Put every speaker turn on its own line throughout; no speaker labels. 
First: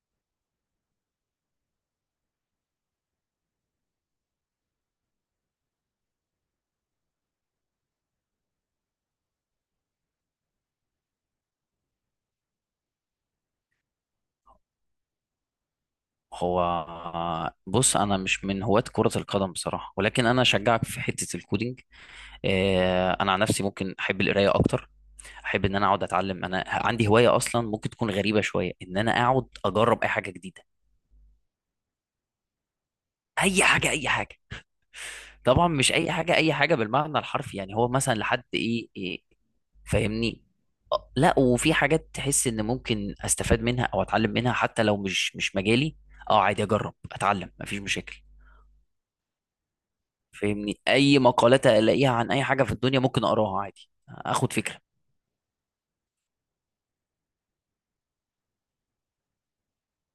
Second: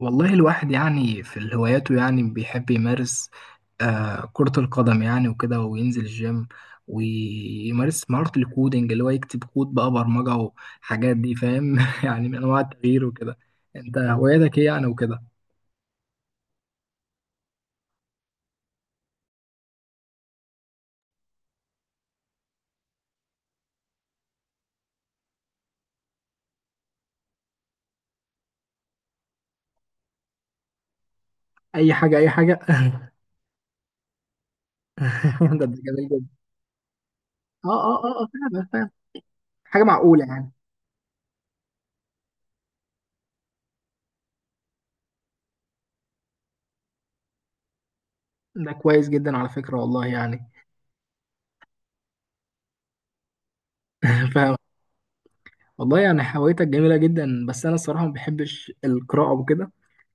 والله الواحد يعني في الهواياته يعني بيحب يمارس كرة القدم يعني وكده، وينزل الجيم ويمارس مهارة الكودينج اللي هو يكتب كود بقى برمجة وحاجات دي فاهم؟ يعني من أنواع التغيير وكده. أنت هواياتك إيه يعني وكده؟
هو بص، انا مش من هواة كرة القدم بصراحة، ولكن انا اشجعك في حتة الكودينج. انا عن نفسي ممكن احب القرايه اكتر. احب ان انا اقعد اتعلم. انا عندي هوايه اصلا ممكن تكون غريبه شويه، ان انا اقعد اجرب اي حاجه جديده.
أي حاجة أي حاجة.
اي حاجه اي حاجه.
ده
طبعا
ده
مش
جميل
اي
جدا.
حاجه اي حاجه بالمعنى الحرفي،
آه
يعني هو
آه
مثلا
آه آه،
لحد
فاهم
ايه,
فاهم،
إيه
حاجة معقولة
فاهمني؟
يعني.
لا، وفي حاجات تحس ان ممكن استفاد منها او اتعلم منها حتى لو مش مجالي. اه عادي اجرب اتعلم، مفيش مشاكل.
ده كويس جدا على فكرة والله يعني.
فاهمني؟ اي مقالات الاقيها عن اي حاجه في الدنيا ممكن اقراها عادي اخد
فاهم.
فكره.
والله يعني هوايتك جميلة جدا بس أنا الصراحة ما بحبش القراءة وكده.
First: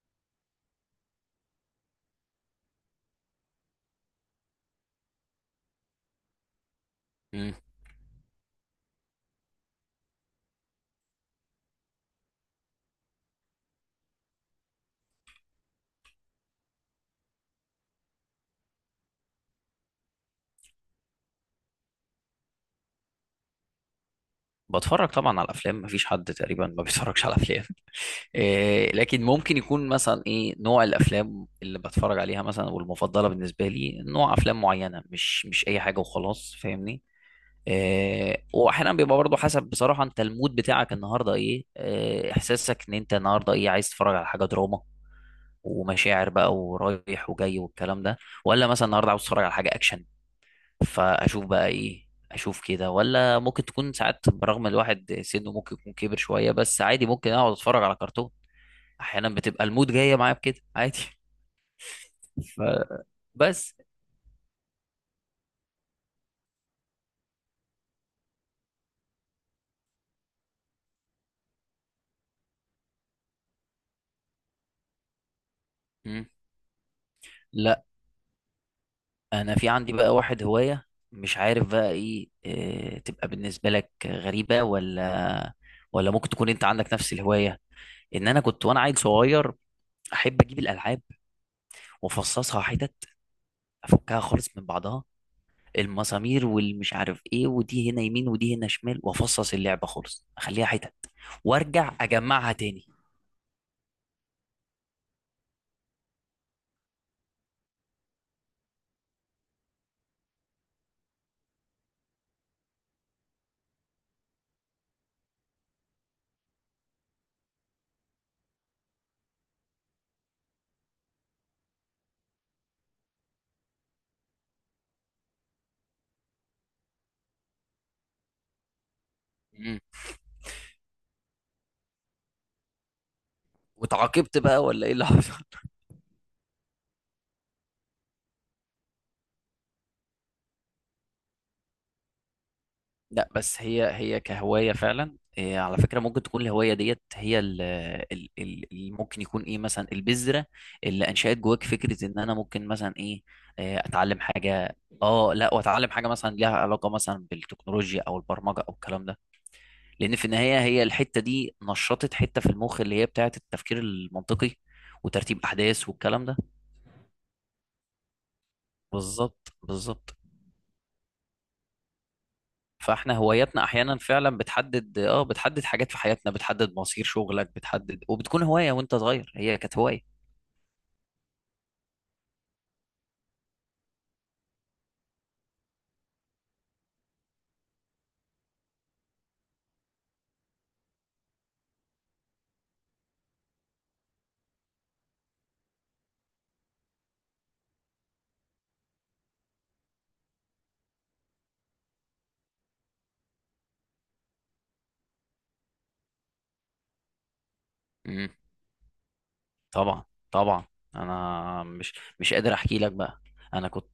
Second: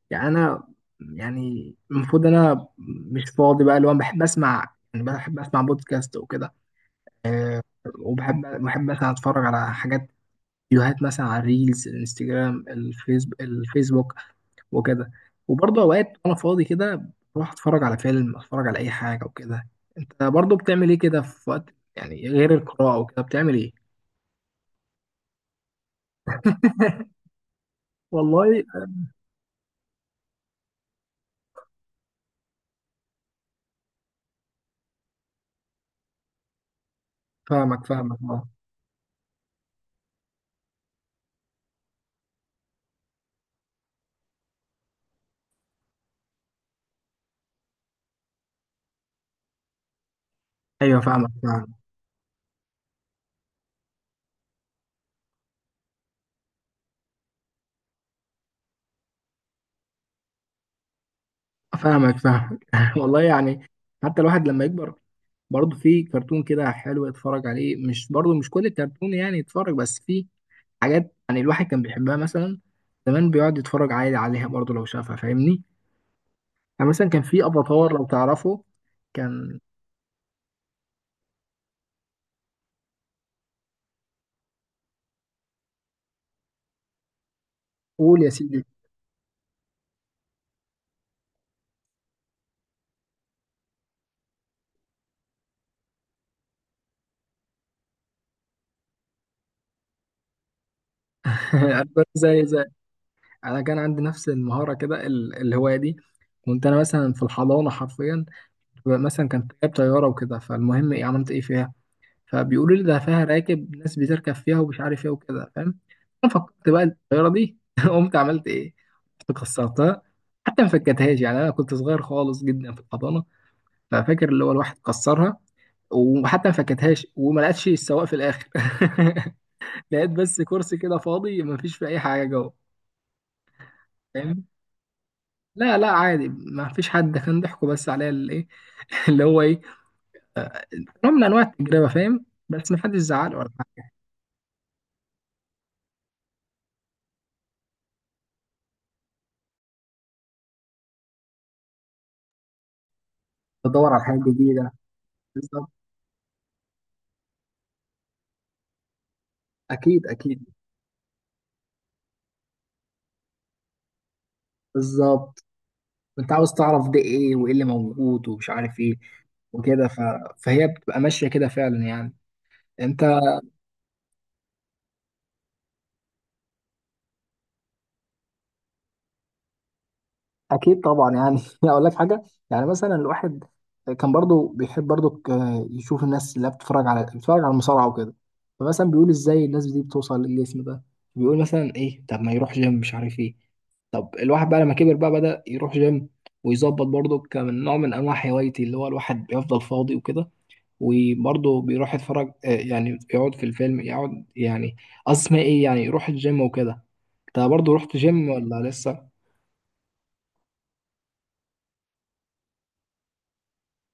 يعني انا، يعني المفروض انا مش فاضي بقى اللي هو بحب اسمع بودكاست وكده.
مم.
وبحب مثلا اتفرج على حاجات، فيديوهات مثلا على الريلز الانستجرام الفيسبوك وكده. وبرضه اوقات وانا فاضي كده بروح اتفرج على فيلم، اتفرج على اي حاجه وكده. انت برضه بتعمل ايه كده في وقت يعني غير القراءه وكده بتعمل ايه؟
بتفرج طبعا على الافلام، مفيش حد تقريبا ما بيتفرجش على افلام.
والله.
إيه، لكن ممكن يكون مثلا ايه نوع الافلام اللي بتفرج عليها مثلا، والمفضله بالنسبه لي نوع افلام معينه، مش اي حاجه وخلاص، فاهمني؟
فاهمك فاهمك
إيه،
اه.
واحيانا بيبقى برضه حسب بصراحه انت المود بتاعك النهارده إيه، احساسك ان انت النهارده ايه، عايز تتفرج على حاجه دراما ومشاعر بقى ورايح وجاي والكلام ده، ولا مثلا النهارده عاوز تتفرج على حاجه اكشن.
ايوه فاهمك
فاشوف بقى
فاهمك
ايه، اشوف كده. ولا ممكن تكون ساعات برغم الواحد سنه ممكن يكون كبر شويه، بس عادي ممكن اقعد اتفرج على كرتون. احيانا بتبقى المود جايه معايا بكده عادي.
فاهمك فاهمك. والله يعني.
فبس.
حتى الواحد لما يكبر برضه في كرتون كده حلو اتفرج عليه، مش برضه مش كل الكرتون يعني اتفرج، بس في حاجات يعني الواحد كان بيحبها مثلا زمان بيقعد يتفرج عادي عليها برضه لو شافها فاهمني.
مم.
يعني مثلا كان في
لا،
افاتار لو تعرفه
انا
كان.
في عندي بقى واحد هوايه، مش عارف بقى ايه، تبقى بالنسبه لك غريبه ولا ممكن تكون انت عندك نفس الهوايه.
قول
ان
يا
انا
سيدي.
كنت وانا عيل صغير احب اجيب الالعاب، وافصصها حتت، افكها خالص من بعضها، المسامير والمش عارف ايه، ودي هنا يمين ودي هنا شمال، وافصص اللعبه خالص اخليها حتت،
أنا
وارجع
زي
اجمعها
زي
تاني.
انا كان عندي نفس المهاره كده الهوايه دي. كنت انا مثلا في الحضانه حرفيا، مثلا كان جايب طياره وكده، فالمهم ايه عملت ايه فيها؟ فبيقولوا لي ده فيها راكب، ناس بتركب فيها ومش عارف ايه وكده، فاهم؟ انا فكرت بقى الطياره دي قمت عملت ايه؟ كنت كسرتها، حتى ما فكتهاش، يعني انا كنت صغير خالص جدا في الحضانه. ففاكر اللي هو الواحد كسرها وحتى ما فكتهاش وما لقتش السواق في الاخر.
مم.
لقيت بس كرسي كده فاضي ما فيش فيه اي حاجه جوه.
واتعاقبت
فاهم.
بقى ولا ايه اللي حصل؟
لا لا عادي، ما فيش حد، ده كان ضحكوا بس عليا الايه. اللي هو ايه، نوع من انواع التجربه فاهم، بس ما حدش
لا،
زعل ولا
بس
حاجه.
هي هي كهوايه فعلا إيه، على فكره ممكن تكون الهوايه ديت هي اللي ممكن يكون ايه مثلا البذره اللي انشات جواك فكره ان انا ممكن مثلا ايه،
بدور على حاجه
اتعلم
جديده.
حاجه. اه لا،
بالظبط،
واتعلم حاجه مثلا ليها علاقه مثلا بالتكنولوجيا او البرمجه او الكلام ده.
اكيد
لان في
اكيد.
النهايه هي الحته دي نشطت حته في المخ اللي هي بتاعه التفكير المنطقي، وترتيب
بالظبط.
احداث والكلام
انت
ده.
عاوز تعرف ده ايه وايه اللي موجود ومش عارف ايه
بالظبط
وكده
بالظبط.
فهي بتبقى ماشيه كده فعلا يعني، انت.
فاحنا هواياتنا احيانا فعلا بتحدد، اه بتحدد حاجات في حياتنا، بتحدد مصير شغلك، بتحدد. وبتكون هوايه وانت صغير هي كانت هوايه.
اكيد طبعا يعني. اقول لك حاجه، يعني مثلا الواحد كان برضو بيحب برضو يشوف الناس اللي بتتفرج على المصارعه وكده. فمثلا بيقول ازاي الناس دي بتوصل للاسم ده، بيقول مثلا ايه، طب ما يروح جيم مش عارف ايه. طب الواحد بقى لما كبر بقى بدأ يروح جيم ويظبط برضو كمن نوع من انواع هوايتي اللي هو الواحد بيفضل فاضي وكده. وبرضه بيروح يتفرج، يعني يقعد في الفيلم، يقعد يعني اسمه ايه يعني يروح الجيم وكده. انت برضه رحت جيم ولا لسه؟
طبعا طبعا. انا مش قادر احكي لك بقى. انا كنت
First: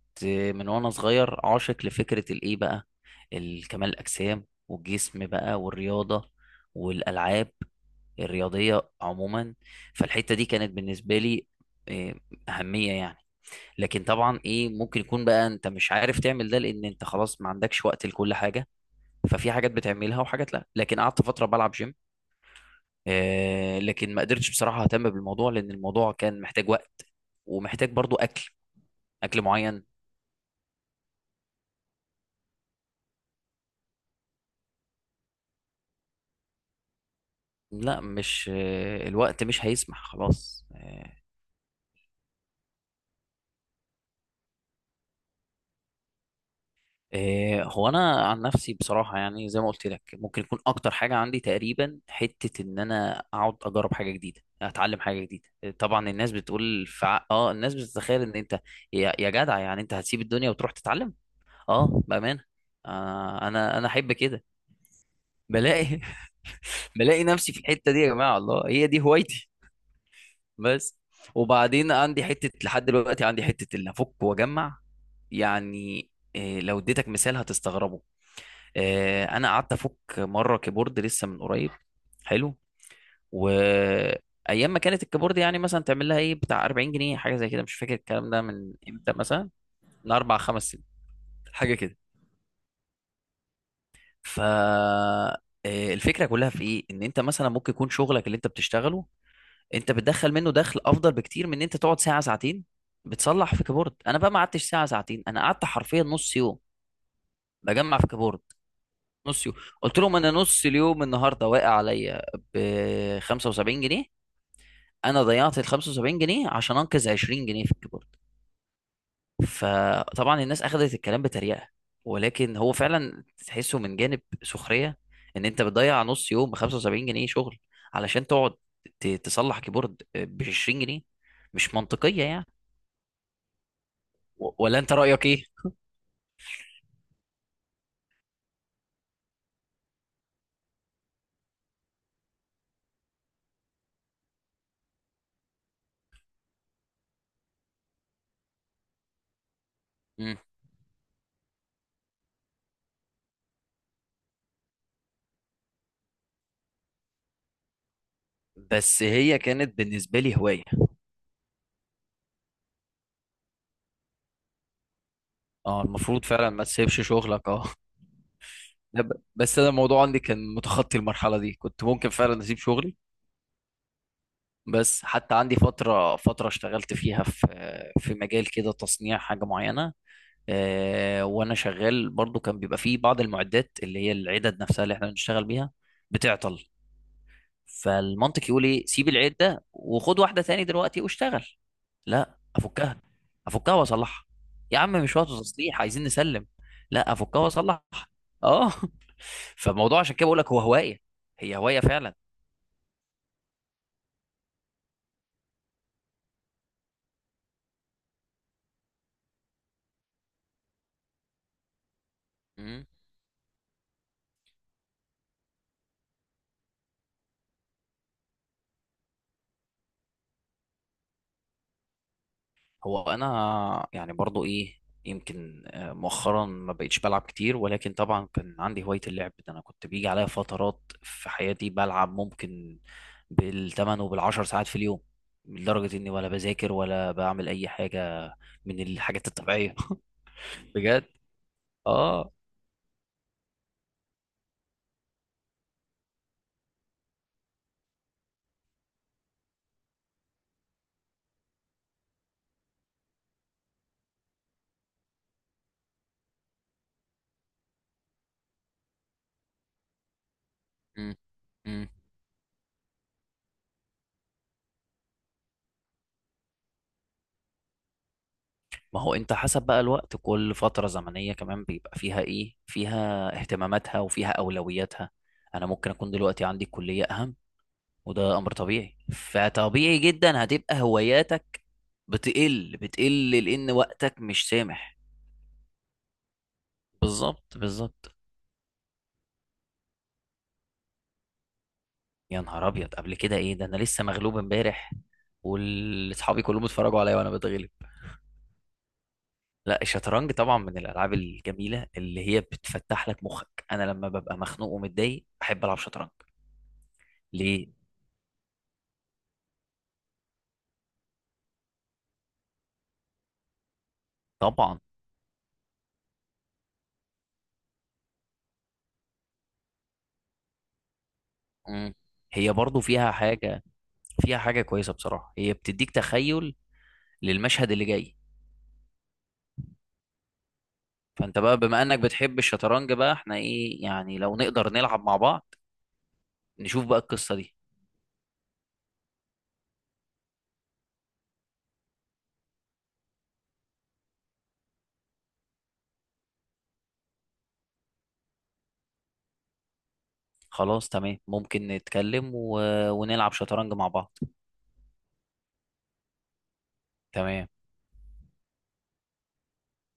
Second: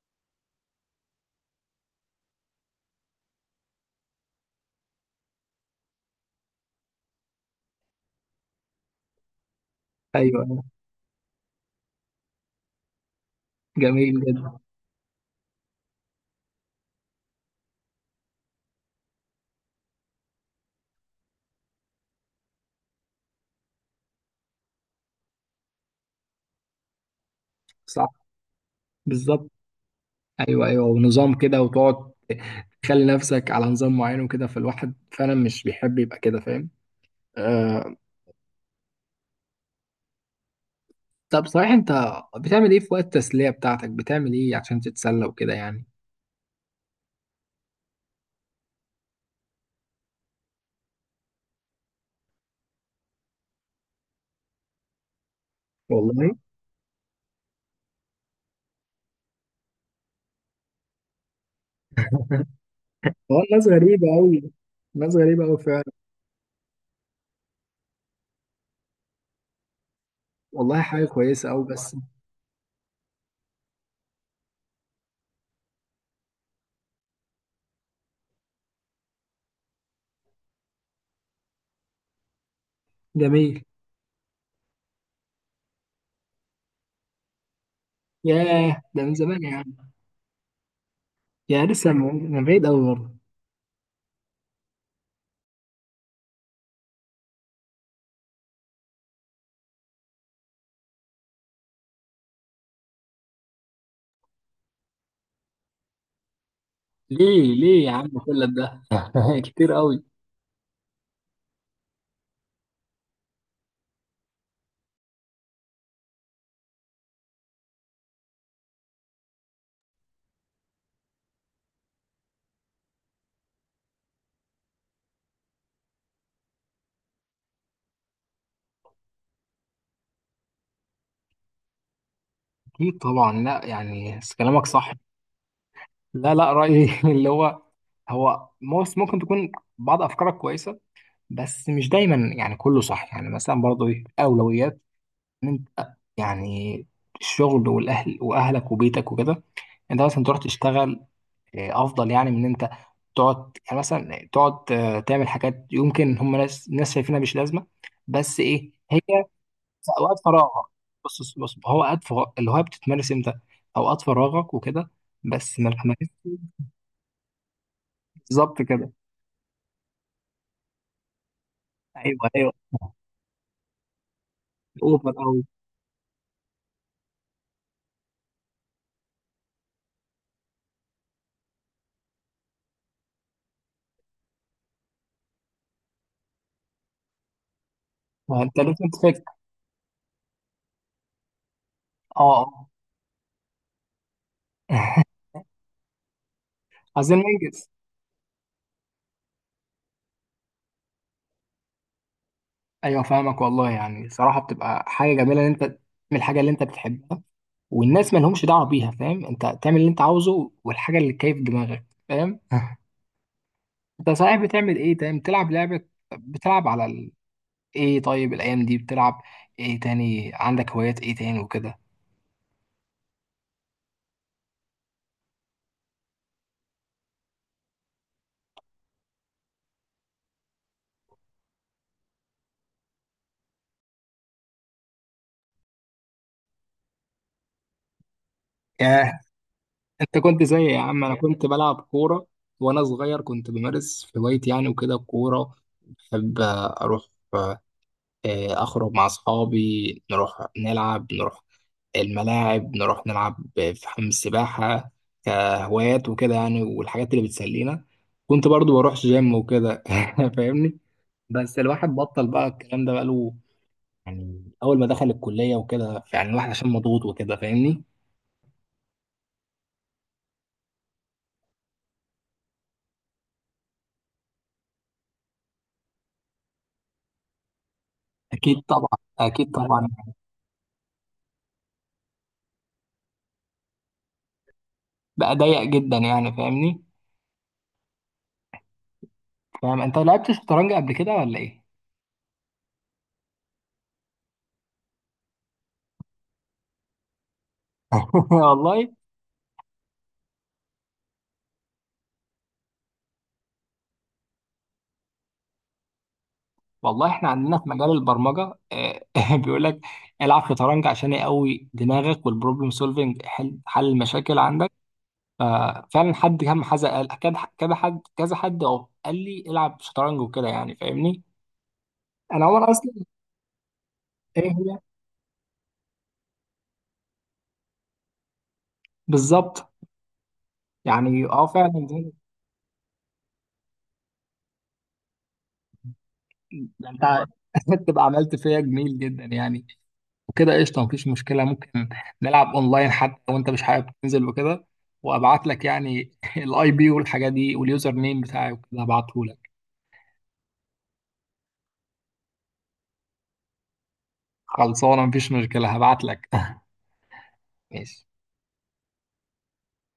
من وانا صغير عاشق لفكره الايه بقى، الكمال الاجسام والجسم بقى والرياضه، والالعاب الرياضيه عموما. فالحته
ايوه
دي كانت بالنسبه لي إيه، اهميه يعني. لكن
جميل
طبعا
جدا
ايه ممكن يكون بقى انت مش عارف تعمل ده لان انت خلاص ما عندكش وقت لكل حاجه، ففي حاجات بتعملها وحاجات لا. لكن قعدت فتره بلعب جيم، لكن ما قدرتش بصراحة اهتم بالموضوع، لان الموضوع كان محتاج وقت، ومحتاج
صح
برضو اكل، اكل
بالظبط.
معين.
ايوه ايوه ونظام كده، وتقعد تخلي نفسك على نظام معين وكده، فالواحد فعلا مش بيحب يبقى كده فاهم. آه.
لا، مش الوقت مش هيسمح خلاص
طب صحيح انت بتعمل ايه في وقت التسلية بتاعتك، بتعمل ايه عشان تتسلى وكده يعني؟
هو انا عن نفسي بصراحة، يعني زي ما قلت لك ممكن يكون اكتر حاجة عندي تقريبا حتة ان انا اقعد اجرب حاجة جديدة اتعلم حاجة جديدة. طبعا
والله.
الناس بتقول اه، الناس بتتخيل ان انت يا جدع، يعني انت هتسيب الدنيا وتروح تتعلم. اه بأمانة،
هو الناس
انا
غريبة
احب كده.
أوي، ناس غريبة أوي فعلا.
بلاقي بلاقي نفسي في الحته دي. يا جماعه الله هي دي هوايتي.
والله
بس.
حاجة كويسة أوي
وبعدين
بس.
عندي حته لحد دلوقتي عندي حته اللي افك واجمع يعني. لو اديتك مثال هتستغربه. انا قعدت افك مره كيبورد لسه من قريب. حلو.
جميل.
وايام ما كانت الكيبورد يعني مثلا تعمل لها ايه بتاع 40 جنيه حاجه زي كده، مش فاكر الكلام ده من
ياه ده
امتى،
من زمان
مثلا
يا عم.
من اربع خمس سنين
يا
حاجه
لسه
كده.
من بعيد قوي برضه.
ف الفكره كلها في ايه، ان انت مثلا ممكن يكون شغلك اللي انت بتشتغله انت بتدخل منه دخل افضل بكتير من ان انت تقعد ساعه ساعتين بتصلح في كيبورد. انا بقى ما قعدتش ساعه ساعتين، انا قعدت حرفيا نص يوم
ليه ليه يا
بجمع في
عم
كيبورد.
كل ده؟
نص يوم.
كتير
قلت
قوي.
لهم انا نص اليوم النهارده واقع عليا ب 75 جنيه. انا ضيعت ال 75 جنيه عشان انقذ 20 جنيه في الكيبورد. فطبعا الناس اخذت الكلام بتريقه، ولكن هو فعلا تحسه من جانب سخريه، ان انت بتضيع نص يوم ب 75 جنيه شغل علشان تقعد تصلح كيبورد ب 20 جنيه، مش منطقيه يعني.
اكيد طبعا، لا يعني بس كلامك
ولا
صح.
انت رأيك ايه؟
لا لا، رايي اللي هو هو موس ممكن تكون بعض افكارك كويسه، بس مش دايما يعني كله صح، يعني مثلا برضه ايه اولويات ان انت يعني الشغل والاهل واهلك وبيتك وكده. انت مثلا
مم.
تروح تشتغل، افضل يعني من ان انت تقعد يعني مثلا تقعد، تعمل حاجات يمكن هم ناس ناس شايفينها مش لازمه، بس ايه هي
بس هي كانت
في اوقات
بالنسبة لي هواية.
فراغك. بص بص بص، هو اوقات الهوايه بتتمارس امتى؟ اوقات فراغك وكده، بس ما
اه
تمارسش.
المفروض فعلا ما تسيبش شغلك. اه
بالظبط كده.
لا، بس انا الموضوع عندي كان متخطي المرحلة دي، كنت ممكن
ايوه
فعلا
ايوه
اسيب شغلي. بس
اوفر
حتى
قوي.
عندي فترة اشتغلت فيها في مجال كده، تصنيع حاجة معينة. وانا شغال برضو كان بيبقى فيه بعض المعدات اللي هي العدد نفسها اللي احنا بنشتغل بيها بتعطل. فالمنطق
انت
يقول
لازم
ايه، سيب
تفك.
العيب ده وخد واحده تاني دلوقتي واشتغل.
اه.
لا،
آه.
افكها. افكها واصلحها. يا عم مش وقت تصليح، عايزين نسلم. لا
عايزين
افكها
ننجز.
واصلحها. اه. فالموضوع عشان كده بقول لك هو هوايه. هي هوايه فعلا.
ايوه فاهمك والله يعني، صراحه بتبقى حاجه جميله ان انت من الحاجه اللي انت بتحبها والناس ما لهمش دعوه بيها، فاهم، انت تعمل اللي انت عاوزه والحاجه اللي كيف دماغك فاهم.
مم.
انت صحيح بتعمل ايه؟ تمام، بتلعب لعبه؟ بتلعب على ال... ايه طيب الايام دي بتلعب ايه تاني؟ عندك هوايات ايه تاني وكده؟
هو انا يعني برضو ايه، يمكن مؤخرا ما بقيتش بلعب كتير، ولكن طبعا كان عندي هواية اللعب ده. انا كنت بيجي عليا فترات في حياتي بلعب ممكن بالثمان وبالعشر ساعات في اليوم، لدرجة اني ولا بذاكر ولا بعمل اي حاجة من
ياه
الحاجات الطبيعية.
انت كنت زي يا
بجد؟
عم، انا كنت بلعب كوره
اه.
وانا صغير، كنت بمارس هوايتي يعني وكده الكوره. بحب اروح، أخرج مع أصحابي نروح نلعب، نروح الملاعب نروح نلعب في حمام السباحة كهوايات وكده يعني، والحاجات اللي بتسلينا. كنت برضو بروح جيم وكده. فاهمني.
مم.
بس
مم.
الواحد بطل بقى الكلام ده بقاله، يعني أول ما دخل الكلية وكده يعني الواحد عشان مضغوط وكده فاهمني.
ما هو انت حسب بقى الوقت، كل فترة زمنية كمان بيبقى فيها ايه، فيها اهتماماتها وفيها اولوياتها. انا ممكن اكون دلوقتي عندي كلية اهم، وده امر
أكيد طبعا
طبيعي.
أكيد طبعا.
فطبيعي جدا هتبقى هواياتك بتقل لان وقتك مش سامح.
بقى ضيق جدا يعني فاهمني.
بالظبط بالظبط.
فاهم. أنت لعبت شطرنج قبل كده ولا إيه؟
يا نهار ابيض، قبل كده ايه ده، انا لسه مغلوب امبارح واصحابي كلهم اتفرجوا عليا وانا بتغلب.
والله
لا، الشطرنج طبعا من الالعاب الجميله اللي هي بتفتح لك مخك. انا لما ببقى مخنوق ومتضايق بحب العب شطرنج.
والله. احنا عندنا
ليه؟
في مجال البرمجه، بيقول لك العب شطرنج عشان يقوي دماغك والبروبلم سولفنج، حل المشاكل عندك.
طبعا.
ففعلا حد كم حد قال كذا كذا حد كذا حد أهو قال لي العب شطرنج وكده يعني فاهمني.
مم.
انا
هي
عمر
برضو
اصلا.
فيها حاجه، فيها
ايه
حاجه
هي؟
كويسه بصراحه، هي بتديك تخيل للمشهد اللي جاي.
بالظبط. يعني
فانت
اه
بقى بما
فعلا
انك
ده
بتحب الشطرنج بقى، احنا ايه يعني لو نقدر نلعب مع بعض، نشوف
ده
بقى
انت
القصة دي.
تبقى عملت فيا جميل جدا يعني، وكده قشطه مفيش مشكله. ممكن نلعب اونلاين حتى لو انت مش حابب تنزل وكده، وابعت لك يعني الاي بي والحاجات دي واليوزر نيم بتاعي وكده هبعته لك.
خلاص تمام، ممكن نتكلم ونلعب شطرنج مع بعض.
خلصانه مفيش مشكله هبعت لك.
تمام.
ماشي.